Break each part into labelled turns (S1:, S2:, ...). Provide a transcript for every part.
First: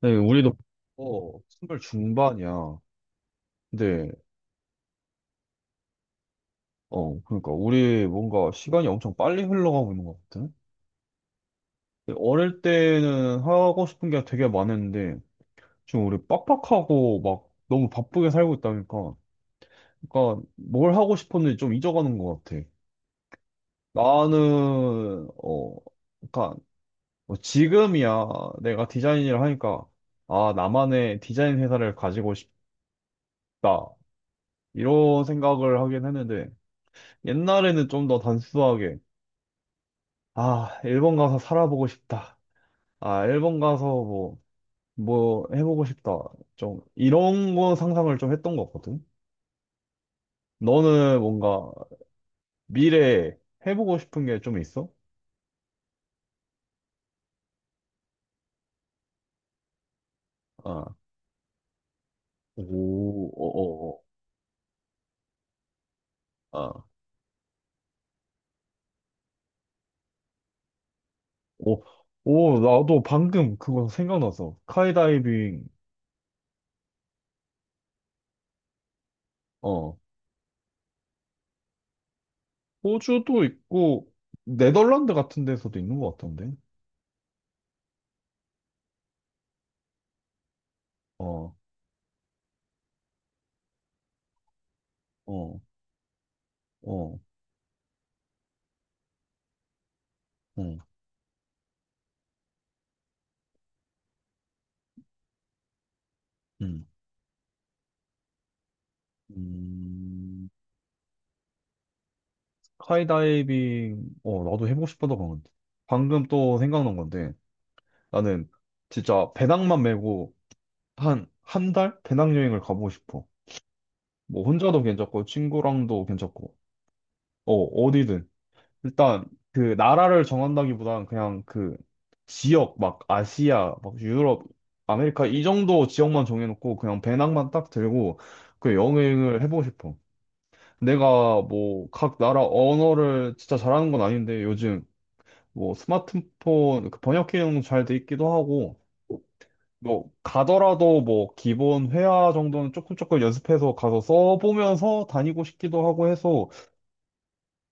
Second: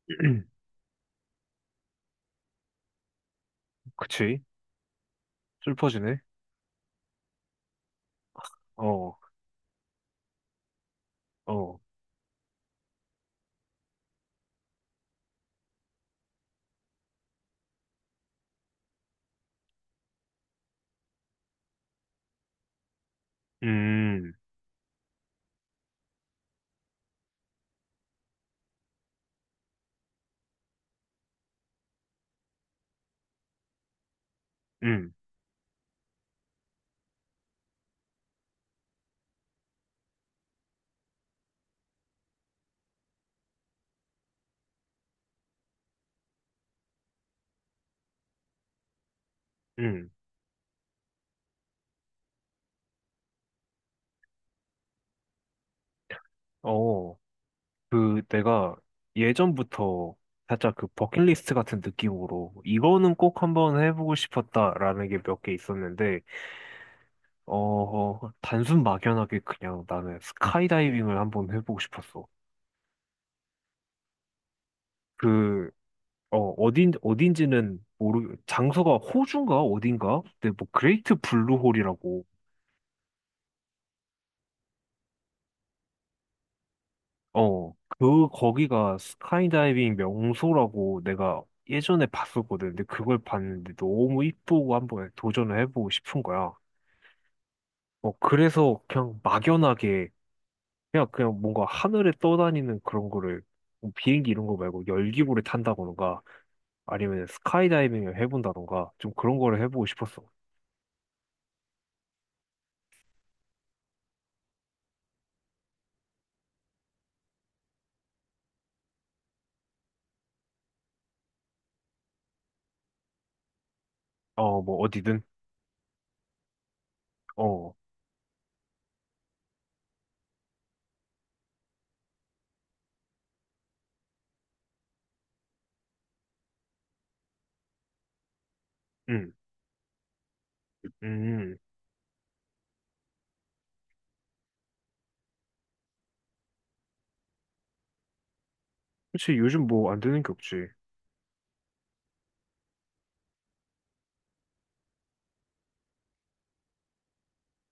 S1: 네, 우리도 선발 중반이야. 근데
S2: 그치? 슬퍼지네?
S1: 그러니까 우리 뭔가 시간이 엄청
S2: 어,
S1: 빨리 흘러가고 있는 것 같아.
S2: 어,
S1: 근데 어릴 때는 하고 싶은 게 되게 많았는데 지금 우리 빡빡하고 막 너무 바쁘게 살고 있다니까. 그러니까 뭘 하고 싶었는지 좀 잊어가는 것 같아.
S2: 음,
S1: 나는 그러니까 뭐 지금이야 내가 디자인 일을 하니까 아 나만의 디자인 회사를 가지고 싶다
S2: 음,
S1: 이런 생각을 하긴 했는데. 옛날에는 좀 더 단순하게, 아, 일본 가서 살아보고 싶다. 아, 일본 가서 뭐, 뭐 해보고 싶다. 좀, 이런 거 상상을 좀 했던 거거든?
S2: 음,
S1: 너는 뭔가 미래에 해보고 싶은 게 좀 있어?
S2: 어, 내가 예전부터 살짝 그
S1: 아,
S2: 버킷리스트 같은 느낌으로 이거는
S1: 오,
S2: 꼭 한번
S1: 어,
S2: 해보고 싶었다라는 게 몇 개 있었는데,
S1: 어, 어, 아,
S2: 단순 막연하게 그냥 나는 스카이다이빙을 한번 해보고
S1: 오,
S2: 싶었어.
S1: 오, 나도 방금 그거 생각나서. 스카이다이빙,
S2: 그, 장소가 호주인가?
S1: 어,
S2: 어딘가? 근데 뭐, 그레이트 블루홀이라고
S1: 호주도 있고, 네덜란드 같은 데서도 있는 것 같던데?
S2: 거기가 스카이다이빙 명소라고 내가
S1: 어,
S2: 예전에 봤었거든. 근데 그걸 봤는데 너무 이쁘고 한번 도전을
S1: 어,
S2: 해보고 싶은 거야.
S1: 어,
S2: 어, 그래서 그냥 막연하게,
S1: 응.
S2: 그냥 뭔가 하늘에 떠다니는 그런 거를, 뭐 비행기 이런 거 말고 열기구를 탄다던가,
S1: 음.
S2: 아니면 스카이다이빙을 해본다던가, 좀 그런 거를 해보고 싶었어.
S1: 음. 스카이다이빙, 나도 해보고 싶었던 건 방금 또 생각난 건데, 나는 진짜 배낭만 메고 한 달? 배낭여행을 가보고 싶어. 뭐,
S2: 어, 뭐,
S1: 혼자도
S2: 어디든.
S1: 괜찮고, 친구랑도 괜찮고, 어,
S2: 어,
S1: 어디든. 일단, 그, 나라를 정한다기보단 그냥 그, 지역, 막, 아시아, 막, 유럽, 아메리카, 이 정도 지역만 정해놓고, 그냥 배낭만 딱 들고, 그
S2: 응,
S1: 여행을 해보고 싶어.
S2: 음,
S1: 내가
S2: 음.
S1: 뭐, 각 나라 언어를 진짜 잘하는 건 아닌데, 요즘, 뭐 스마트폰 그 번역 기능 잘 돼 있기도 하고
S2: 그치, 요즘 뭐 안
S1: 뭐
S2: 되는 게 없지.
S1: 가더라도 뭐 기본 회화 정도는 조금 연습해서 가서 써보면서 다니고 싶기도 하고 해서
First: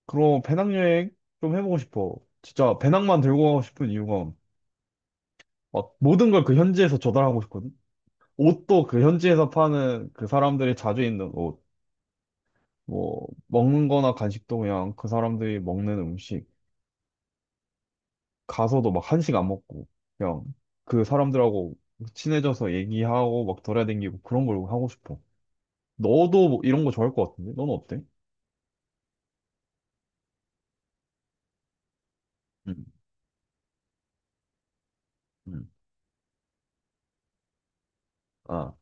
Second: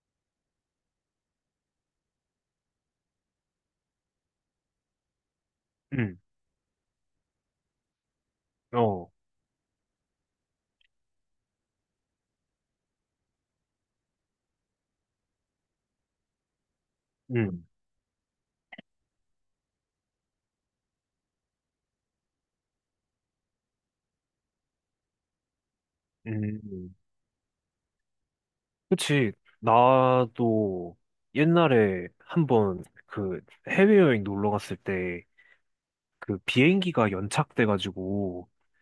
S1: 그런 배낭여행 좀 해보고 싶어. 진짜 배낭만 들고 가고 싶은 이유가 막
S2: 음,
S1: 모든 걸 그 현지에서 조달하고 싶거든. 옷도 그
S2: 어,
S1: 현지에서 파는 그 사람들이 자주 입는 옷, 뭐 먹는 거나 간식도 그냥 그 사람들이 먹는 음식.
S2: 음,
S1: 가서도 막 한식 안 먹고 그냥 그 사람들하고 친해져서 얘기하고 막 돌아다니고 그런 걸 하고 싶어. 너도 뭐 이런 거
S2: 음.
S1: 좋아할 것 같은데? 너는 어때?
S2: 그치. 나도 옛날에 한번
S1: 응,
S2: 해외여행 놀러 갔을 때
S1: 응,
S2: 그 비행기가 연착돼가지고
S1: 아,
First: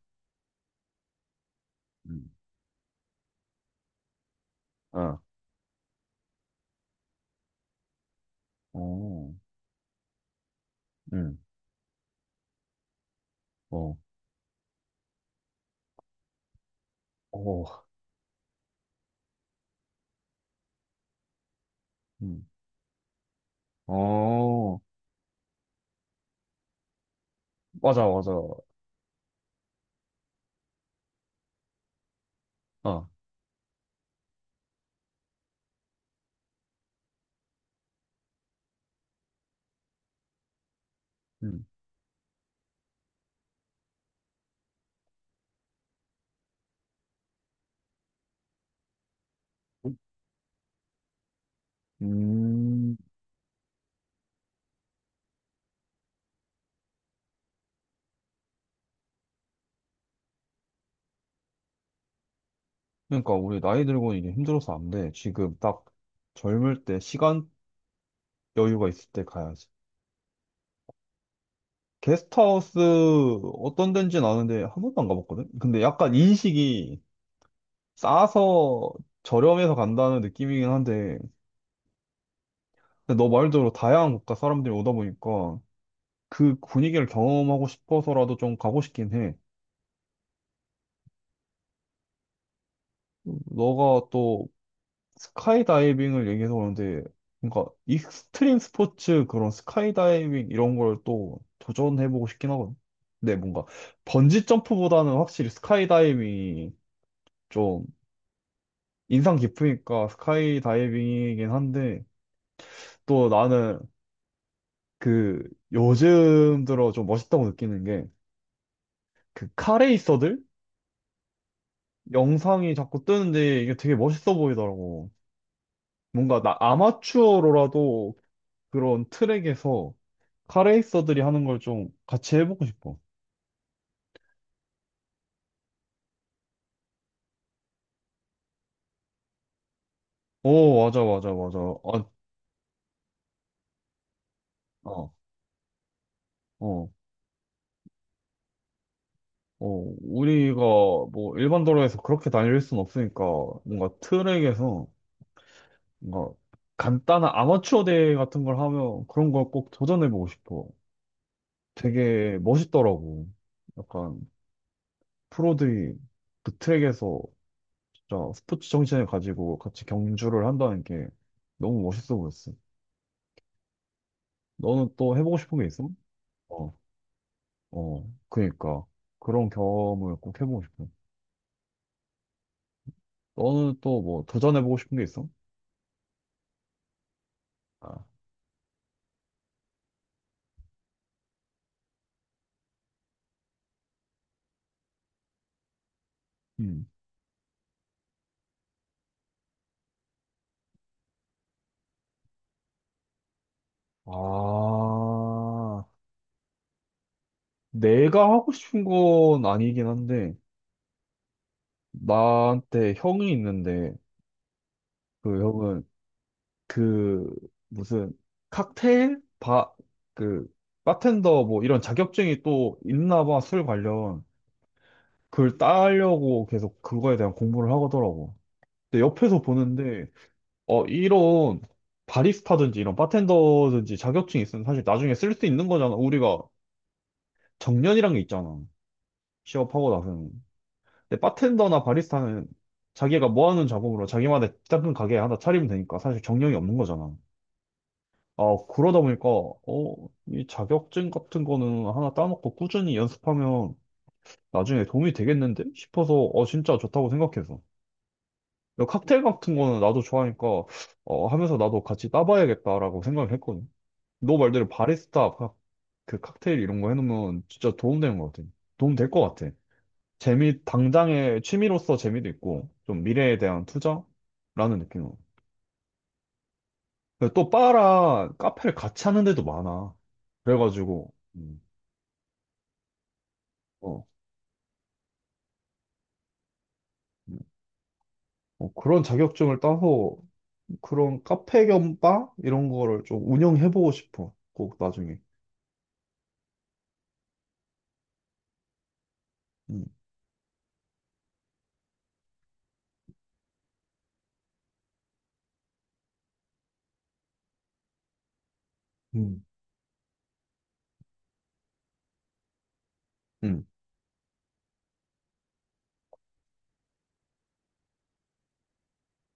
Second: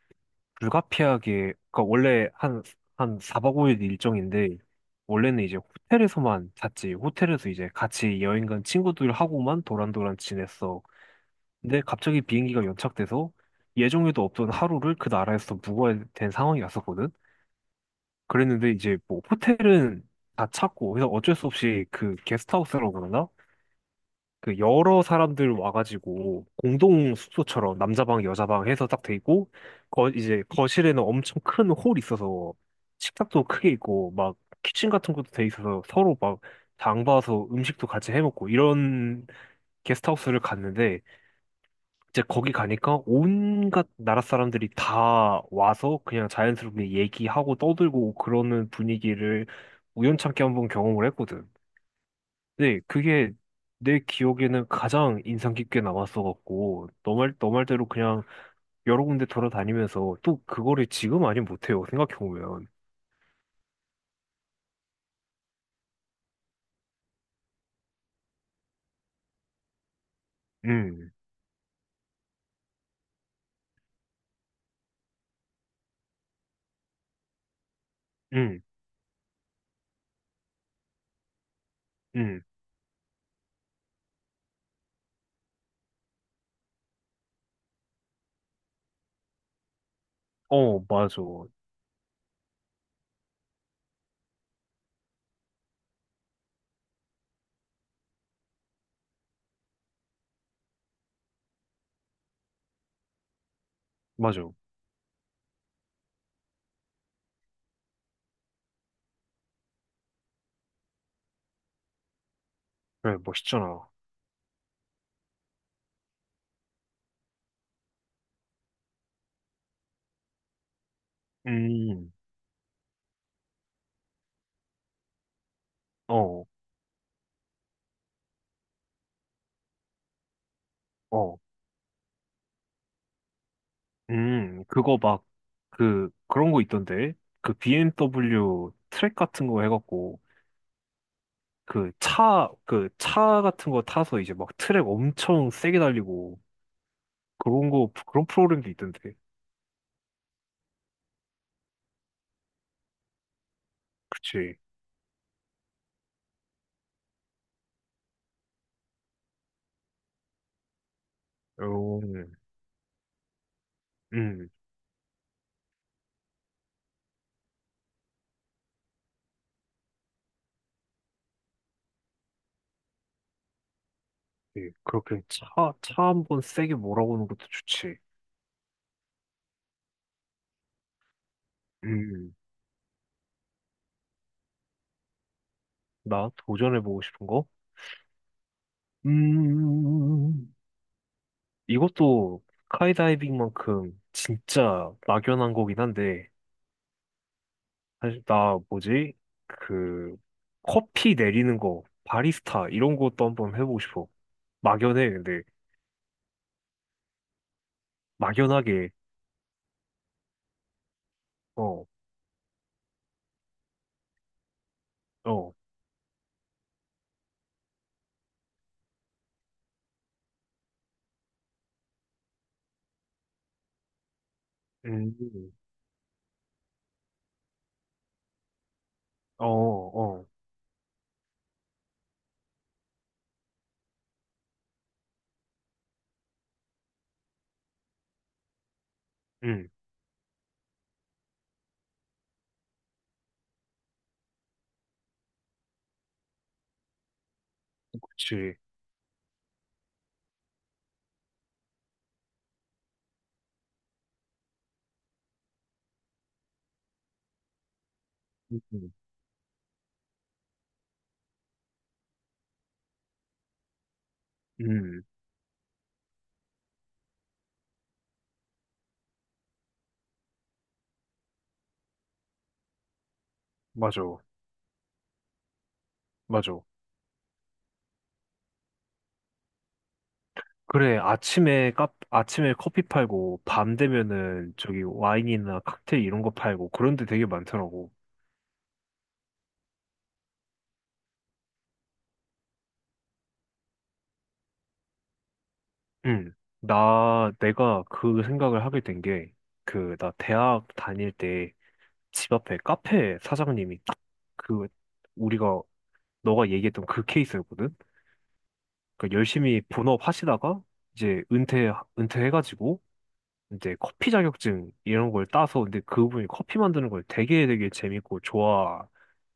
S2: 불가피하게, 그니까 원래
S1: 응,
S2: 한 4박 5일 일정인데
S1: 아,
S2: 원래는 이제 호텔에서만 잤지. 호텔에서 이제 같이 여행 간
S1: 어,
S2: 친구들하고만 도란도란 지냈어.
S1: 응,
S2: 근데 갑자기 비행기가 연착돼서
S1: 어,
S2: 예정에도 없던 하루를 그 나라에서 묵어야 된 상황이 왔었거든.
S1: 어,
S2: 그랬는데 이제 뭐 호텔은 다 찾고 그래서 어쩔 수 없이 그 게스트하우스라고 그러나?
S1: 응,
S2: 그
S1: 어,
S2: 여러 사람들 와가지고 공동 숙소처럼
S1: 맞아,
S2: 남자 방
S1: 맞아,
S2: 여자 방 해서 딱 돼 있고 거 이제 거실에는 엄청 큰 홀이 있어서
S1: 아,
S2: 식탁도 크게 있고 막 키친 같은 것도 돼 있어서 서로 막 장 봐서 음식도 같이 해 먹고 이런 게스트하우스를 갔는데
S1: 응,
S2: 이제 거기 가니까 온갖 나라 사람들이 다 와서 그냥 자연스럽게 얘기하고 떠들고 그러는 분위기를 우연찮게 한번 경험을 했거든. 근데
S1: 음,
S2: 그게 내 기억에는 가장 인상 깊게 남았어갖고, 너 말대로 그냥 여러 군데 돌아다니면서 또 그거를 지금 아니 못해요. 생각해보면.
S1: 그러니까 우리 나이 들고는 이게 힘들어서 안 돼. 지금 딱 젊을 때 시간 여유가 있을 때 가야지.
S2: 음,
S1: 게스트하우스 어떤 데인지는 아는데 한 번도 안 가봤거든? 근데 약간 인식이
S2: 음,
S1: 싸서 저렴해서 간다는 느낌이긴 한데,
S2: 음.
S1: 근데 너 말대로 다양한 국가 사람들이 오다 보니까 그 분위기를 경험하고 싶어서라도 좀 가고 싶긴 해.
S2: 어, 맞아.
S1: 너가 또 스카이다이빙을 얘기해서 그런데, 그러니까 익스트림 스포츠 그런 스카이다이빙 이런 걸 또 도전해보고 싶긴 하거든. 근데 뭔가 번지
S2: 맞아.
S1: 점프보다는 확실히 스카이다이빙이 좀 인상 깊으니까 스카이 다이빙이긴 한데
S2: 그래,
S1: 또 나는
S2: 멋있잖아.
S1: 그 요즘 들어 좀 멋있다고 느끼는 게 그 카레이서들
S2: 음,
S1: 영상이 자꾸 뜨는데 이게 되게 멋있어 보이더라고. 뭔가
S2: 어,
S1: 나 아마추어로라도 그런 트랙에서 카레이서들이
S2: 어.
S1: 하는 걸 좀 같이 해보고 싶어.
S2: 음, 그거 막, 그런 거 있던데? 그 BMW 트랙 같은 거 해갖고,
S1: 오, 맞아, 맞아, 맞아. 아,
S2: 그 차 같은 거 타서 이제 막 트랙
S1: 어,
S2: 엄청 세게 달리고,
S1: 어.
S2: 그런 프로그램도 있던데.
S1: 어, 우리가 뭐 일반 도로에서 그렇게 달릴 순 없으니까 뭔가
S2: 그치.
S1: 트랙에서 뭔가 간단한 아마추어 대회 같은 걸 하면 그런 걸 꼭 도전해보고 싶어.
S2: 어,
S1: 되게 멋있더라고. 약간
S2: 음,
S1: 프로들이 그 트랙에서 진짜 스포츠 정신을 가지고 같이 경주를 한다는 게 너무 멋있어 보였어.
S2: 예,
S1: 너는 또 해보고 싶은 게 있어?
S2: 차 한번
S1: 어,
S2: 세게 몰아보는 것도 좋지.
S1: 어, 그니까. 그런 경험을 꼭 해보고 싶어.
S2: 음,
S1: 너는 또 뭐 도전해보고 싶은 게 있어?
S2: 나 도전해보고 싶은 거?
S1: 아,
S2: 음, 이것도 스카이다이빙만큼 진짜 막연한 거긴 한데,
S1: 음.
S2: 사실 나 뭐지? 그 커피 내리는 거, 바리스타 이런 것도 한번 해보고 싶어. 막연해, 근데
S1: 아, 내가 하고 싶은
S2: 막연하게
S1: 건 아니긴 한데,
S2: 어,
S1: 나한테 형이 있는데 그
S2: 어,
S1: 형은 그 무슨 칵테일 바 그 바텐더 뭐 이런 자격증이 또 있나 봐 술 관련
S2: 음,
S1: 그걸 따려고 계속 그거에 대한 공부를 하더라고. 근데 옆에서
S2: 어,
S1: 보는데
S2: 어,
S1: 이런 바리스타든지 이런 바텐더든지 자격증이 있으면 사실 나중에 쓸 수 있는 거잖아. 우리가 정년이란 게 있잖아.
S2: 음,
S1: 취업하고 나서는. 근데 바텐더나 바리스타는 자기가 뭐 하는 작업으로 자기만의 작은 가게 하나 차리면 되니까 사실 정령이 없는 거잖아. 아,
S2: 그치,
S1: 그러다 보니까, 이 자격증 같은 거는 하나 따놓고 꾸준히 연습하면 나중에 도움이 되겠는데? 싶어서, 진짜 좋다고 생각해서.
S2: 음,
S1: 그리고
S2: 음,
S1: 칵테일 같은 거는 나도 좋아하니까, 하면서 나도 같이 따봐야겠다라고 생각을 했거든. 너 말대로
S2: 음,
S1: 바리스타, 칵- 그 칵테일 이런 거 해놓으면 진짜 도움 되는 것 같아. 도움 될 것 같아. 재미, 당장의 취미로서 재미도 있고, 좀 미래에 대한
S2: 맞아,
S1: 투자라는 느낌으로.
S2: 맞아.
S1: 근데 또 바랑 카페를 같이 하는 데도 많아.
S2: 그래,
S1: 그래가지고,
S2: 아침에 커피 팔고 밤
S1: 어,
S2: 되면은 저기 와인이나 칵테일 이런 거 팔고 그런 데 되게
S1: 음,
S2: 많더라고.
S1: 그런 자격증을 따서 그런 카페 겸 바? 이런 거를 좀 운영해보고 싶어. 꼭 나중에.
S2: 응. 나 내가 그 생각을 하게 된 게
S1: 음,
S2: 그 나 대학 다닐 때 집 앞에 카페 사장님이 딱 그 우리가 너가 얘기했던 그 케이스였거든. 그러니까
S1: 음.
S2: 열심히 본업 하시다가 이제 은퇴해가지고
S1: 음,
S2: 이제 커피 자격증 이런 걸 따서 근데 그분이 커피 만드는 걸 되게 되게 재밌고 좋아라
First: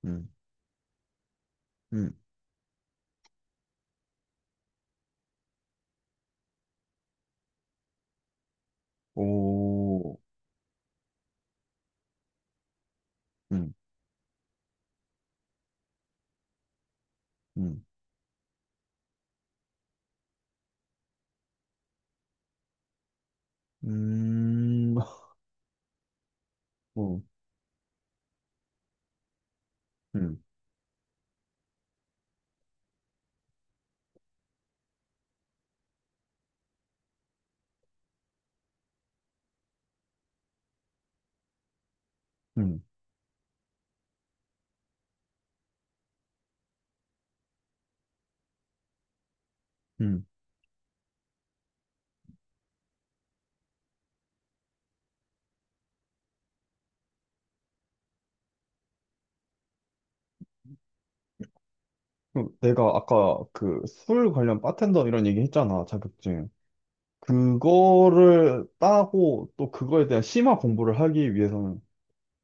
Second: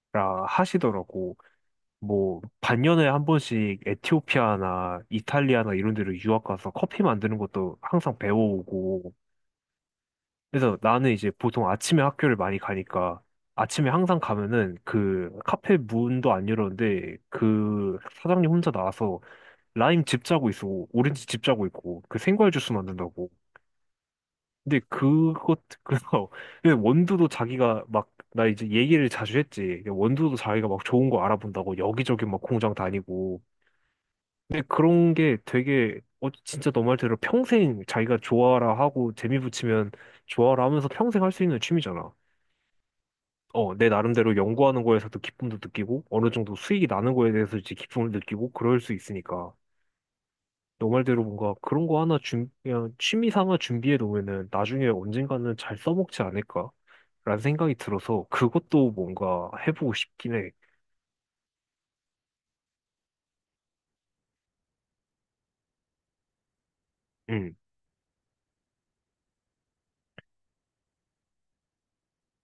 S1: 음,
S2: 하시더라고.
S1: 음.
S2: 뭐 반년에 한 번씩 에티오피아나 이탈리아나 이런 데로 유학 가서 커피 만드는 것도 항상 배워오고
S1: 오,
S2: 그래서 나는 이제 보통 아침에 학교를 많이 가니까
S1: 음,
S2: 아침에 항상 가면은 그 카페 문도 안 열었는데
S1: 음,
S2: 그 사장님 혼자 나와서 라임 즙 짜고 있어. 오렌지 즙 짜고 있고 그 생과일 주스 만든다고. 근데
S1: 음,
S2: 그것 그래서 근데
S1: 어,
S2: 원두도 자기가 막 나 이제 얘기를 자주 했지. 근데 원두도
S1: 음,
S2: 자기가 막 좋은 거 알아본다고 여기저기 막 공장 다니고. 근데 그런 게 되게 어 진짜 너 말대로 평생 자기가 좋아라 하고 재미 붙이면 좋아라 하면서 평생 할 수 있는 취미잖아.
S1: 음,
S2: 어, 내 나름대로 연구하는 거에서도 기쁨도 느끼고, 어느 정도 수익이 나는 거에 대해서 이제 기쁨을 느끼고, 그럴 수 있으니까.
S1: 음.
S2: 너 말대로 뭔가 그런 거 하나 준, 그냥 취미 삼아 준비해 놓으면은 나중에 언젠가는 잘 써먹지 않을까? 라는 생각이 들어서 그것도 뭔가 해보고 싶긴 해.
S1: 그럼 내가 아까 그 술 관련 바텐더 이런 얘기 했잖아, 자격증.
S2: 응,
S1: 그거를 따고 또 그거에 대한 심화 공부를 하기 위해서는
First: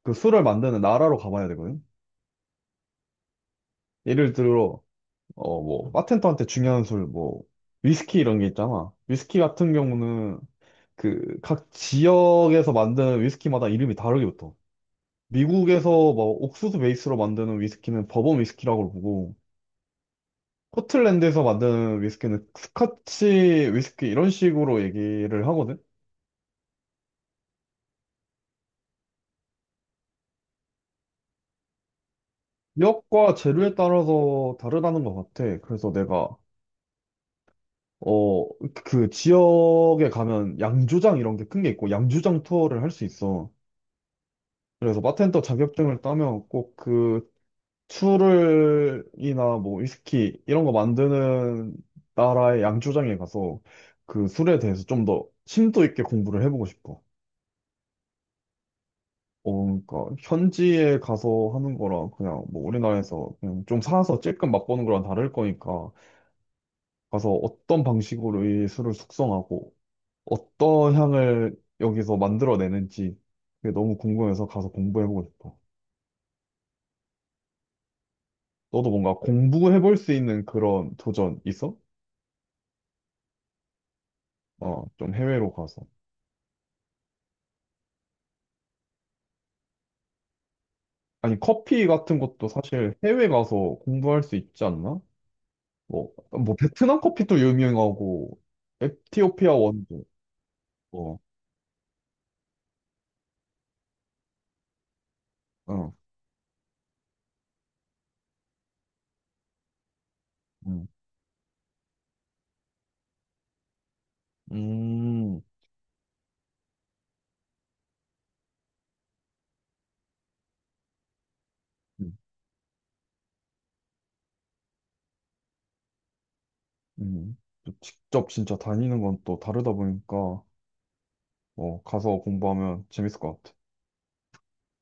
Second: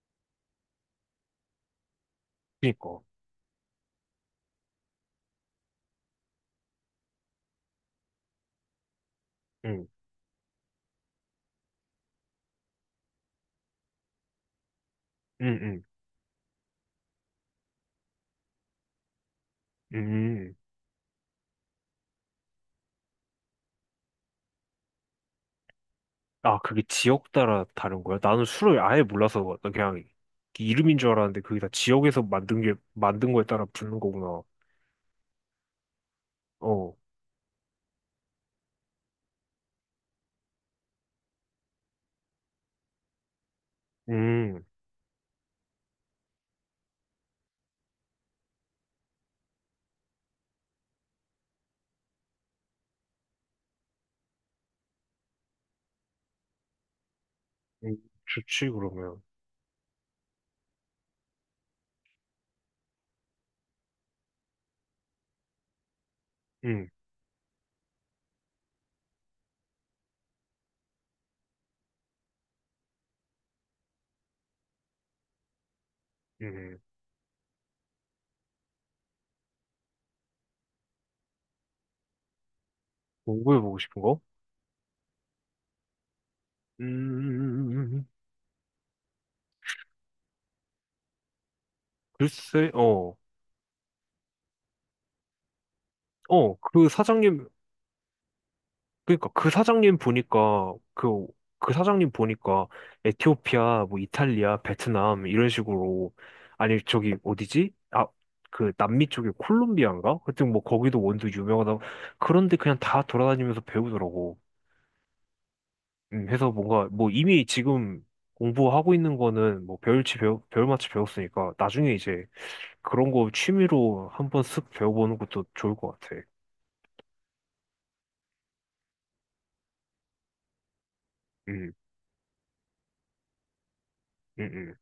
S1: 그 술을 만드는 나라로 가봐야 되거든.
S2: 그니까.
S1: 예를 들어, 어, 뭐, 바텐더한테 중요한 술, 뭐, 위스키 이런 게 있잖아. 위스키 같은
S2: 응,
S1: 경우는 그 각 지역에서 만드는 위스키마다 이름이 다르게 붙어.
S2: 응, 응,
S1: 미국에서 뭐 옥수수 베이스로 만드는 위스키는 버번 위스키라고 부르고,
S2: 응.
S1: 스코틀랜드에서 만드는 위스키는 스카치 위스키 이런 식으로 얘기를 하거든.
S2: 아, 그게 지역 따라 다른 거야? 나는 술을 아예 몰라서 그냥 이름인 줄 알았는데 그게 다
S1: 지역과
S2: 만든 거에 따라
S1: 재료에
S2: 붙는 거구나.
S1: 따라서 다르다는 것 같아. 그래서 내가,
S2: 어,
S1: 어, 그 지역에 가면 양조장 이런 게 큰 게 있고, 양조장 투어를 할 수 있어.
S2: 음.
S1: 그래서 바텐더 자격증을 따면 꼭 그 술을이나 뭐 위스키 이런 거 만드는 나라의 양조장에 가서 그 술에 대해서 좀 더 심도 있게 공부를 해보고 싶어.
S2: 음, 좋지, 그러면.
S1: 어, 그러니까 현지에 가서 하는 거랑 그냥 뭐 우리나라에서 그냥 좀 사서 찔끔 맛보는 거랑 다를 거니까
S2: 응,
S1: 가서 어떤 방식으로 이 술을 숙성하고 어떤 향을 여기서 만들어내는지 그게 너무 궁금해서 가서 공부해보고 싶어.
S2: 응.
S1: 너도 뭔가 공부해볼 수 있는 그런 도전 있어?
S2: 공부해보고 싶은 거?
S1: 어, 좀 해외로 가서.
S2: 음,
S1: 아니, 커피 같은 것도
S2: 글쎄,
S1: 사실
S2: 어.
S1: 해외 가서 공부할 수 있지 않나? 뭐, 뭐
S2: 어, 그
S1: 베트남 커피도
S2: 사장님,
S1: 유명하고
S2: 그니까 그
S1: 에티오피아
S2: 사장님
S1: 원두.
S2: 보니까,
S1: 어,
S2: 그 사장님 보니까, 에티오피아, 뭐, 이탈리아, 베트남, 이런
S1: 어,
S2: 식으로, 아니, 저기, 어디지? 아, 그, 남미 쪽에 콜롬비아인가? 하여튼 뭐,
S1: 음,
S2: 거기도 원두 유명하다. 그런데 그냥 다 돌아다니면서 배우더라고.
S1: 음,
S2: 해서 뭔가, 뭐, 이미 지금 공부하고 있는 거는, 뭐, 배울 만치 배웠으니까, 나중에
S1: 음.
S2: 이제, 그런 거 취미로 한번 쓱 배워보는 것도 좋을 것 같아.
S1: 음. 직접 진짜 다니는 건 또 다르다 보니까
S2: 음,
S1: 어, 가서 공부하면 재밌을 것 같아.
S2: 음, 음.